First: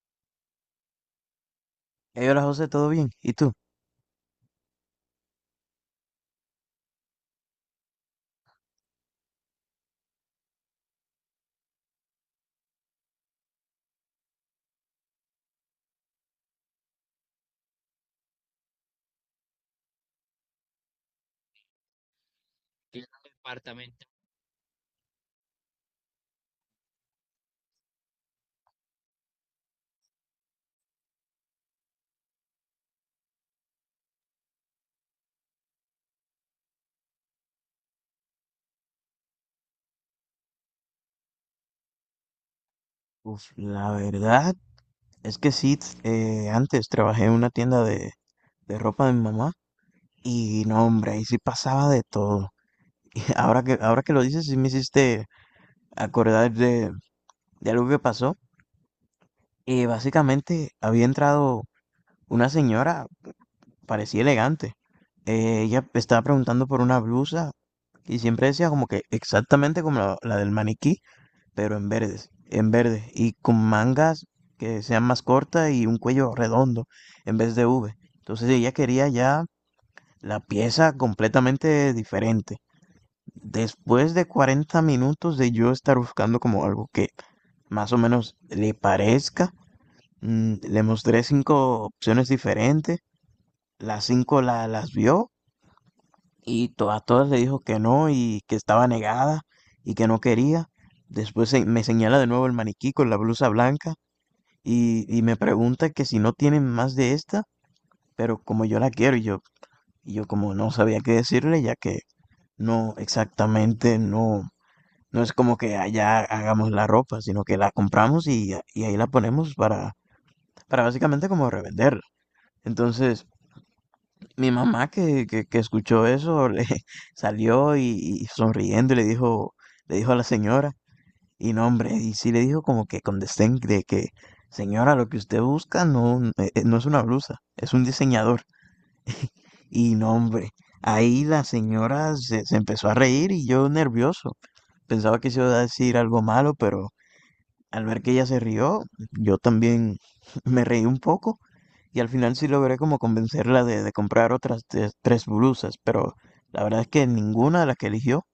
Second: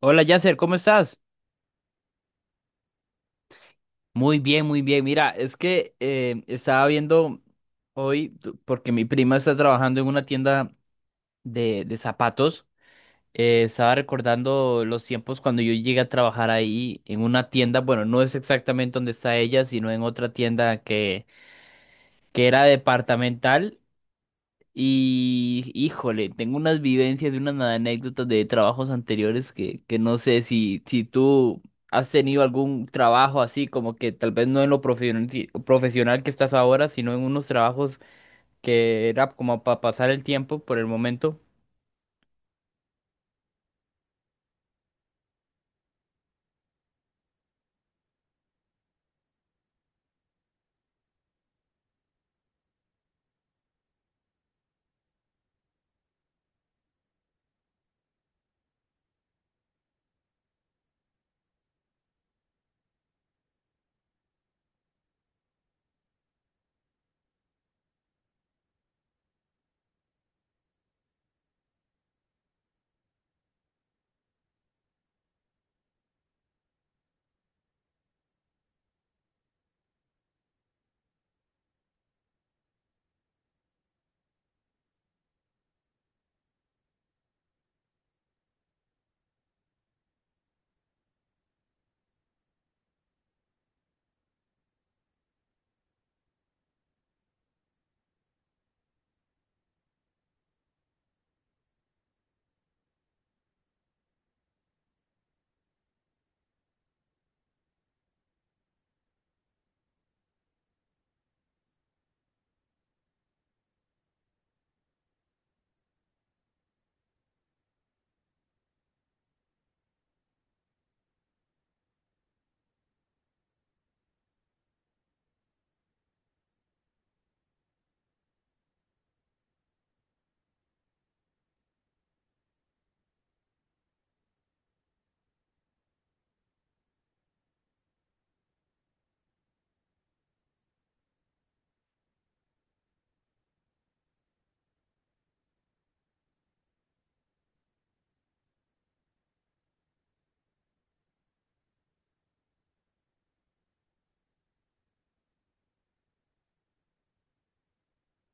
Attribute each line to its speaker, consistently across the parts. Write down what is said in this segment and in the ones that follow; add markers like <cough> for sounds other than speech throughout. Speaker 1: Hola, Yasser, ¿cómo estás?
Speaker 2: Hey, hola José, ¿todo bien? ¿Y tú?
Speaker 1: Muy bien, muy bien. Mira, es que estaba viendo hoy, porque mi prima está trabajando en una tienda de zapatos. Estaba recordando los tiempos cuando yo llegué a trabajar ahí en una tienda. Bueno, no es exactamente donde está ella, sino en otra tienda que era departamental. Y híjole, tengo unas vivencias y unas anécdotas de trabajos anteriores que no sé si tú has tenido algún trabajo así, como que tal vez no en lo profesional profesional que estás ahora, sino en unos trabajos que era como para pasar el tiempo por el momento.
Speaker 2: Uf, la verdad es que sí, antes trabajé en una tienda de ropa de mi mamá y no, hombre, ahí sí pasaba de todo. <laughs> Y ahora que lo dices, sí me hiciste acordar de algo que pasó. Básicamente había entrado una señora, parecía elegante. Ella estaba preguntando por una blusa y siempre decía como que exactamente como la del maniquí. Pero en verde, y con mangas que sean más cortas y un cuello redondo en vez de V. Entonces ella quería ya la pieza completamente diferente. Después de 40 minutos de yo estar buscando como algo que más o menos le parezca, le mostré cinco opciones diferentes, las cinco las vio y a todas le dijo que no y que estaba negada y que no quería. Después me señala de nuevo el maniquí con la blusa blanca y me pregunta que si no tienen más de esta, pero como yo la quiero y yo como no sabía qué decirle, ya que no exactamente, no, no es como que allá hagamos la ropa, sino que la compramos y ahí la ponemos para básicamente como revenderla. Entonces, mi mamá que escuchó eso, le <laughs> salió y sonriendo y le dijo a la señora, y no, hombre, y sí le dijo como que con desdén de que, señora, lo que usted busca no, no es una blusa, es un diseñador. Y no, hombre, ahí la señora se empezó a reír y yo nervioso. Pensaba que se iba a decir algo malo, pero al ver que ella se rió, yo también <laughs> me reí un poco y al final sí logré como convencerla de comprar otras tres blusas, pero la verdad es que ninguna de las que eligió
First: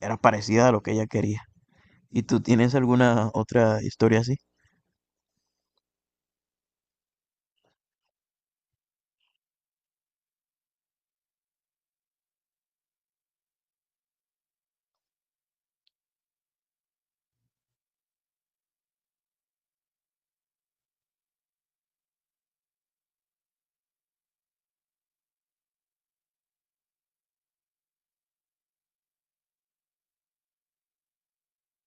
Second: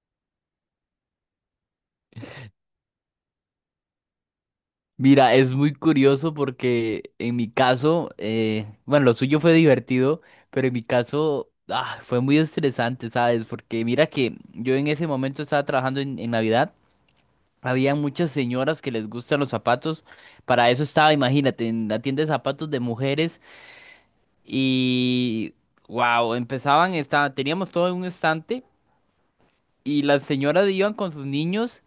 Speaker 2: era parecida a lo que ella quería. ¿Y tú tienes alguna otra historia así?
Speaker 1: Mira, es muy curioso porque en mi caso, bueno, lo suyo fue divertido, pero en mi caso ah, fue muy estresante, ¿sabes? Porque mira que yo en ese momento estaba trabajando en Navidad. Había muchas señoras que les gustan los zapatos. Para eso estaba, imagínate, en la tienda de zapatos de mujeres. Y wow, empezaban, estaba, teníamos todo en un estante. Y las señoras iban con sus niños.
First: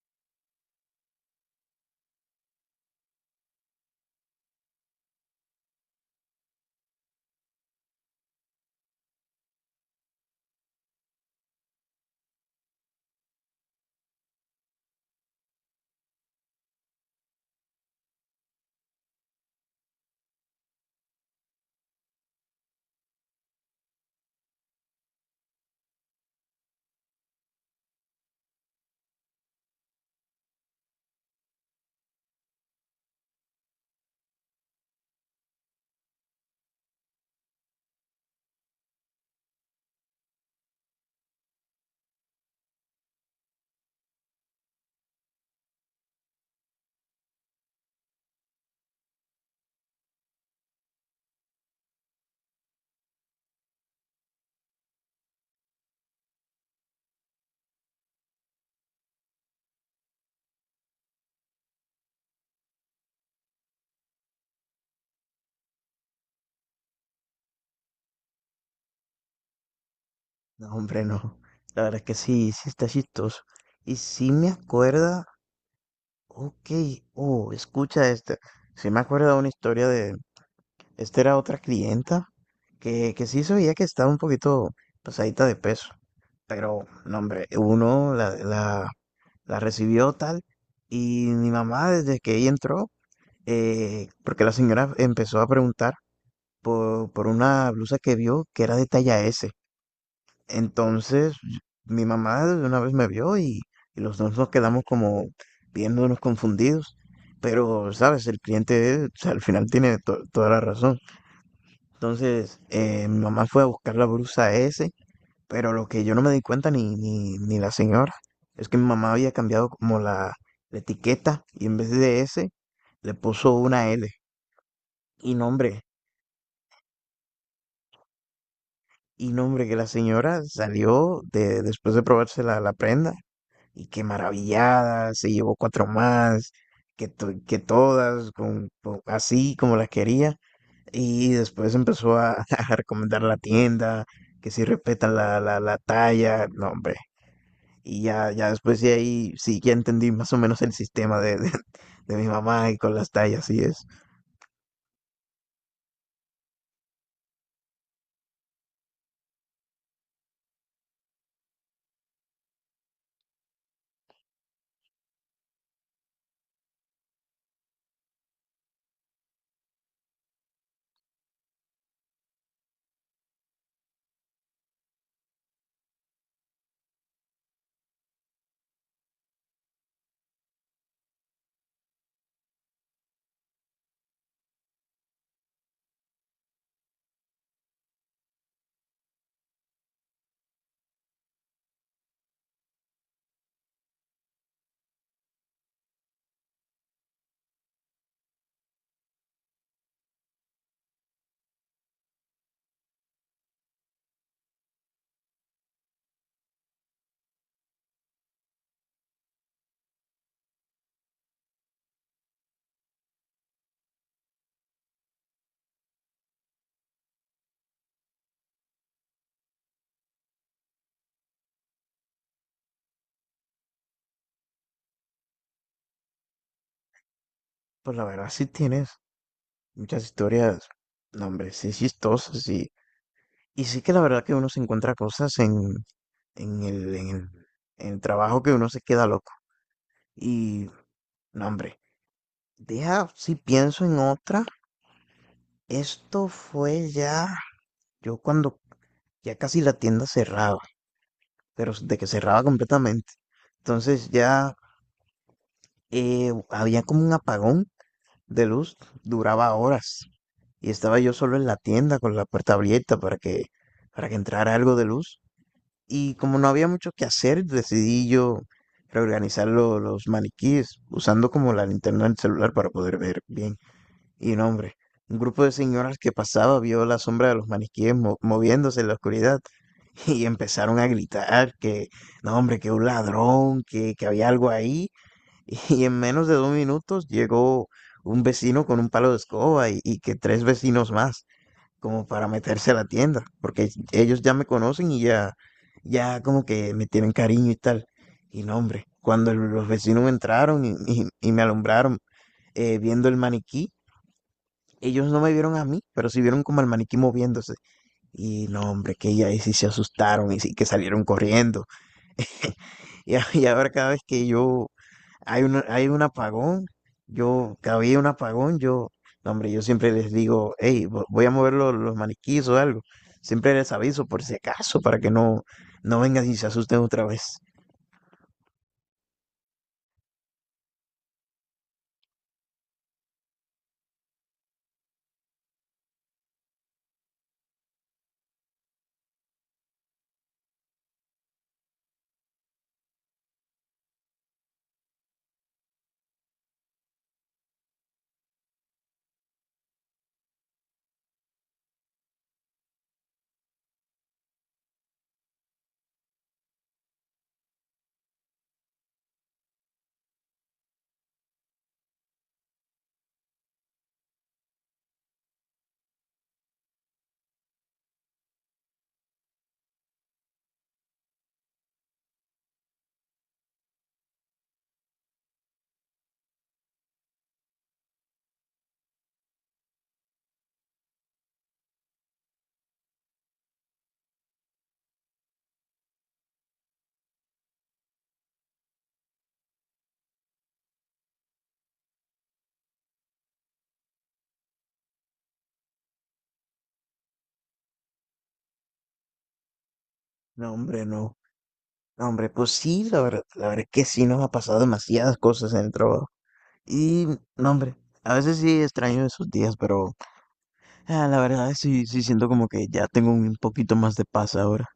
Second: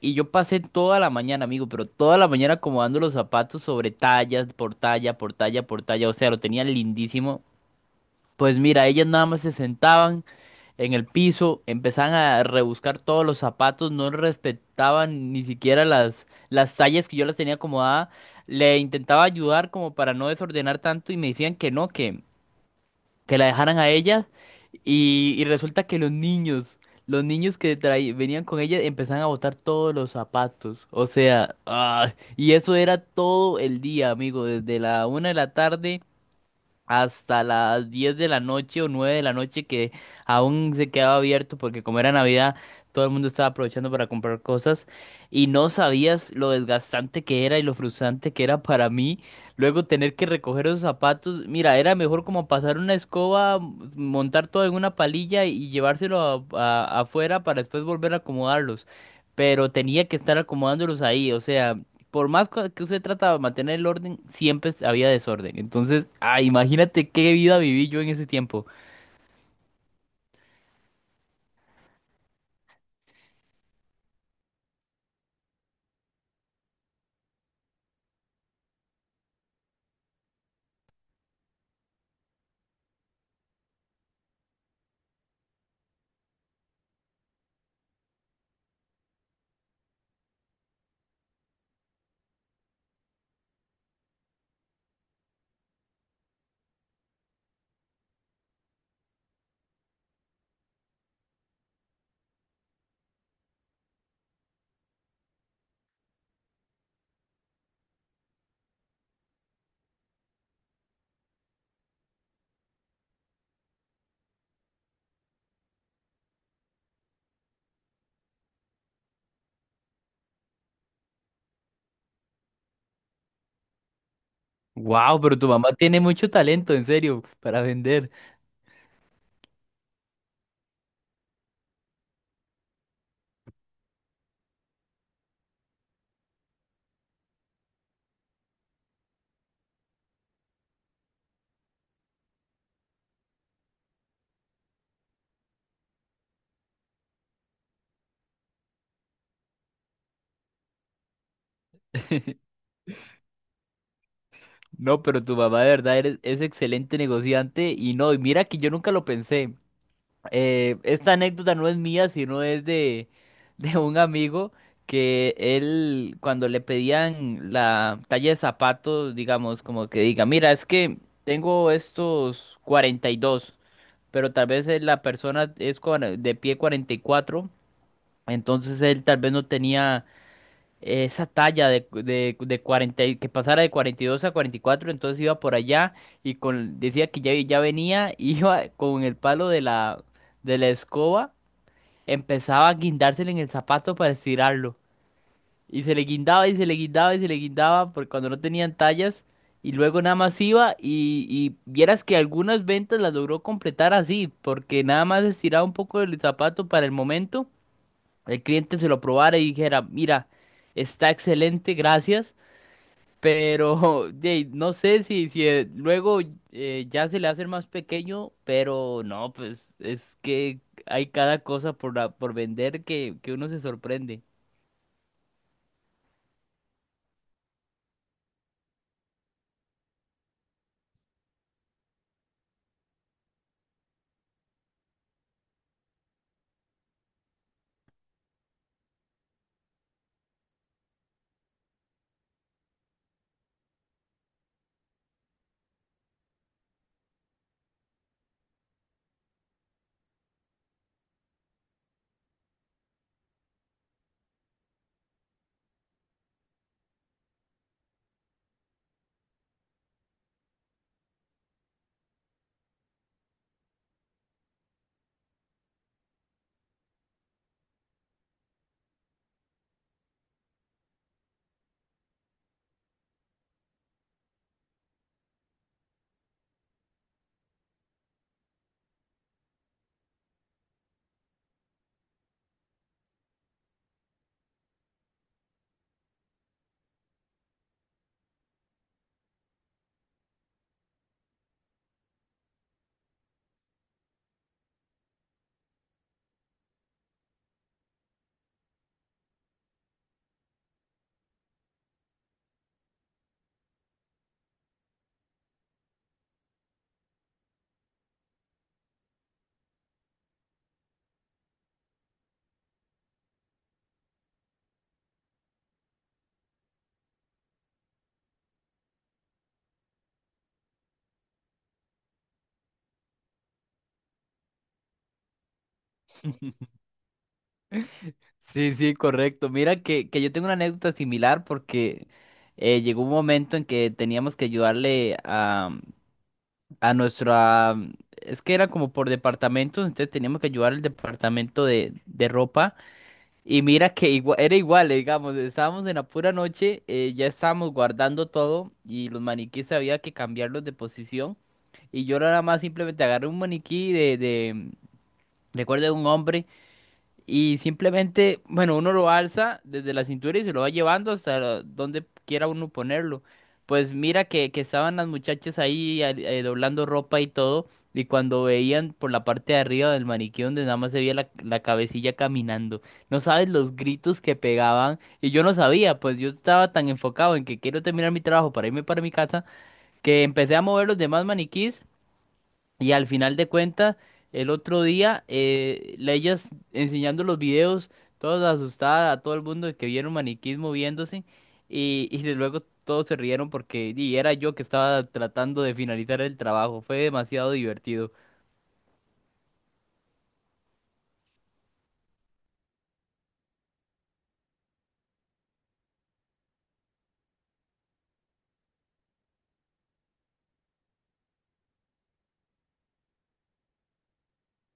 Speaker 1: Y yo pasé toda la mañana, amigo, pero toda la mañana acomodando los zapatos sobre tallas, por talla, por talla, por talla. O sea, lo tenía lindísimo. Pues mira, ellas nada más se sentaban en el piso, empezaban a rebuscar todos los zapatos, no respetaban ni siquiera las tallas que yo las tenía acomodada. Le intentaba ayudar como para no desordenar tanto y me decían que no, que la dejaran a ella. Y resulta que los niños que venían con ella empezaban a botar todos los zapatos. O sea, ah, y eso era todo el día, amigo, desde la 1 de la tarde hasta las 10 de la noche o 9 de la noche que aún se quedaba abierto porque como era Navidad todo el mundo estaba aprovechando para comprar cosas y no sabías lo desgastante que era y lo frustrante que era para mí luego tener que recoger esos zapatos. Mira, era mejor como pasar una escoba, montar todo en una palilla y llevárselo afuera para después volver a acomodarlos. Pero tenía que estar acomodándolos ahí, o sea, por más que usted trata de mantener el orden, siempre había desorden. Entonces, ah, imagínate qué vida viví yo en ese tiempo.
Speaker 2: No, hombre, no. La verdad es que sí, sí está chistoso. Y sí me acuerda, ok, oh, escucha este. Sí me acuerda de una historia esta era otra clienta que sí se veía que estaba un poquito pasadita de peso, pero no, hombre, uno la recibió tal y mi mamá desde que ella entró, porque la señora empezó a preguntar por una blusa que vio que era de talla S. Entonces mi mamá de una vez me vio y los dos nos quedamos como viéndonos confundidos, pero sabes, el cliente o sea, al final tiene toda la razón. Entonces, mi mamá fue a buscar la blusa S, pero lo que yo no me di cuenta ni la señora es que mi mamá había cambiado como la etiqueta y en vez de S le puso una L.
Speaker 1: Wow,
Speaker 2: Y
Speaker 1: pero tu mamá
Speaker 2: nombre,
Speaker 1: tiene mucho talento, en serio, para vender.
Speaker 2: y nombre que la señora salió después de probarse la prenda y que maravillada, se llevó cuatro más, que, que todas, así como las quería. Y después empezó <laughs> a recomendar la tienda, que si respeta la talla, no, hombre. Y ya después de ahí, sí, ya entendí más o menos el sistema <laughs> de mi
Speaker 1: <laughs>
Speaker 2: mamá y con las tallas, y es.
Speaker 1: No, pero tu mamá de verdad es excelente negociante y no, y mira que yo nunca lo pensé. Esta anécdota no es mía, sino es de un amigo que él, cuando le pedían la talla de zapatos, digamos, como que diga, mira, es que tengo estos 42. Pero tal vez la persona es de pie 44. Entonces él tal vez no tenía esa talla de 40, que pasara de 42 a 44. Entonces iba por allá y con, decía que ya, ya venía, <laughs> iba con el palo de la escoba, empezaba a guindársele en el zapato para estirarlo. Y se le guindaba y se le guindaba y se le guindaba por cuando no tenían tallas. Y luego nada más iba y vieras que algunas ventas las logró completar así, porque nada más estiraba un poco el zapato para el momento, el cliente se lo probara y dijera, mira, está excelente, gracias, pero <laughs> de, no sé si, si luego ya se le hace el más pequeño, pero no, pues es que hay cada cosa por, por vender que uno se sorprende.
Speaker 2: Pues la verdad, sí tienes muchas historias, no, hombre, sí chistosas, y sí que la verdad que uno se encuentra cosas en el, en el, en el trabajo que uno se queda loco. Y, no, hombre, deja, si pienso en otra, esto fue ya, yo cuando ya casi la tienda cerraba, pero de que cerraba completamente. Entonces ya había como un apagón de luz, duraba horas. Y estaba yo solo en la tienda con la puerta abierta para que entrara algo de luz. Y como no había mucho que hacer, decidí yo reorganizar los maniquíes usando como la linterna del celular para poder ver bien. Y no, hombre, un grupo de señoras que pasaba vio la sombra de los maniquíes moviéndose en la oscuridad <laughs> y empezaron a gritar que, no, hombre, que un ladrón, que había algo ahí. <laughs> Y en menos de 2 minutos llegó un vecino con un palo de escoba y que tres vecinos más como para meterse a la tienda, porque ellos ya me conocen y ya como que me tienen cariño y tal. Y no, hombre, cuando los vecinos entraron y me alumbraron viendo el maniquí, ellos no me vieron a mí, pero sí vieron como el maniquí moviéndose. Y no, hombre, que ya ahí sí se asustaron y sí que salieron corriendo. Y, <laughs> y ahora cada vez que yo hay un, apagón, yo, cada vez hay un apagón, yo, no, hombre, yo siempre les digo, hey, voy a mover los maniquíes o algo. Siempre les aviso por si acaso, para que no vengan y se asusten otra vez.
Speaker 1: Sí, sí, correcto. Mira que yo tengo una anécdota similar porque llegó un momento en que teníamos que ayudarle a, mm, a nuestra... mm, es que era como por departamentos, entonces teníamos que ayudar al departamento de ropa. Y mira que era igual, digamos, estábamos en la pura noche, ya estábamos guardando todo y los maniquíes había que cambiarlos de posición. Y yo nada más simplemente agarré un maniquí de... mm, recuerdo de un hombre. Y simplemente, bueno, uno lo alza desde la cintura y se lo va llevando hasta donde quiera uno ponerlo. Pues mira que estaban las muchachas ahí doblando ropa y todo, y cuando veían por la parte de arriba del maniquí donde nada más se veía la cabecilla caminando, no sabes los gritos que pegaban, y yo no sabía, pues yo estaba tan enfocado en que quiero terminar mi trabajo para irme para mi casa, que empecé a mover los demás maniquís y al final de cuentas, el otro día, ellas enseñando los videos, todas asustadas, a todo el mundo de que vieron maniquís moviéndose, y de luego todos se rieron porque y era yo que estaba tratando de finalizar el trabajo. Fue demasiado divertido.
Speaker 2: No, hombre, no. No, hombre, pues sí, la verdad es que sí nos ha pasado demasiadas cosas en el trabajo. Y, no, hombre, a veces sí extraño esos días, pero la verdad sí, sí siento como que ya tengo un poquito más de paz ahora.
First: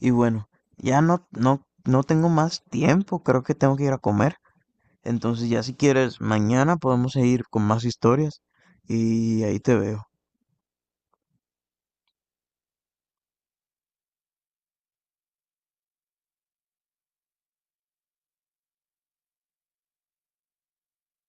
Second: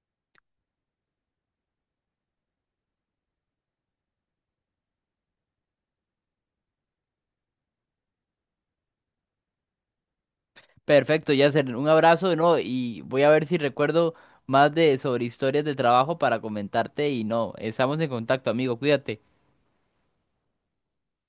Speaker 2: Y bueno, ya no tengo más tiempo, creo que tengo que ir a comer. Entonces ya si quieres, mañana podemos seguir con más historias y ahí te veo.
Speaker 1: Perfecto, Yasser, un abrazo de nuevo y voy a ver si recuerdo más de sobre historias de trabajo para comentarte y no, estamos en contacto, amigo, cuídate.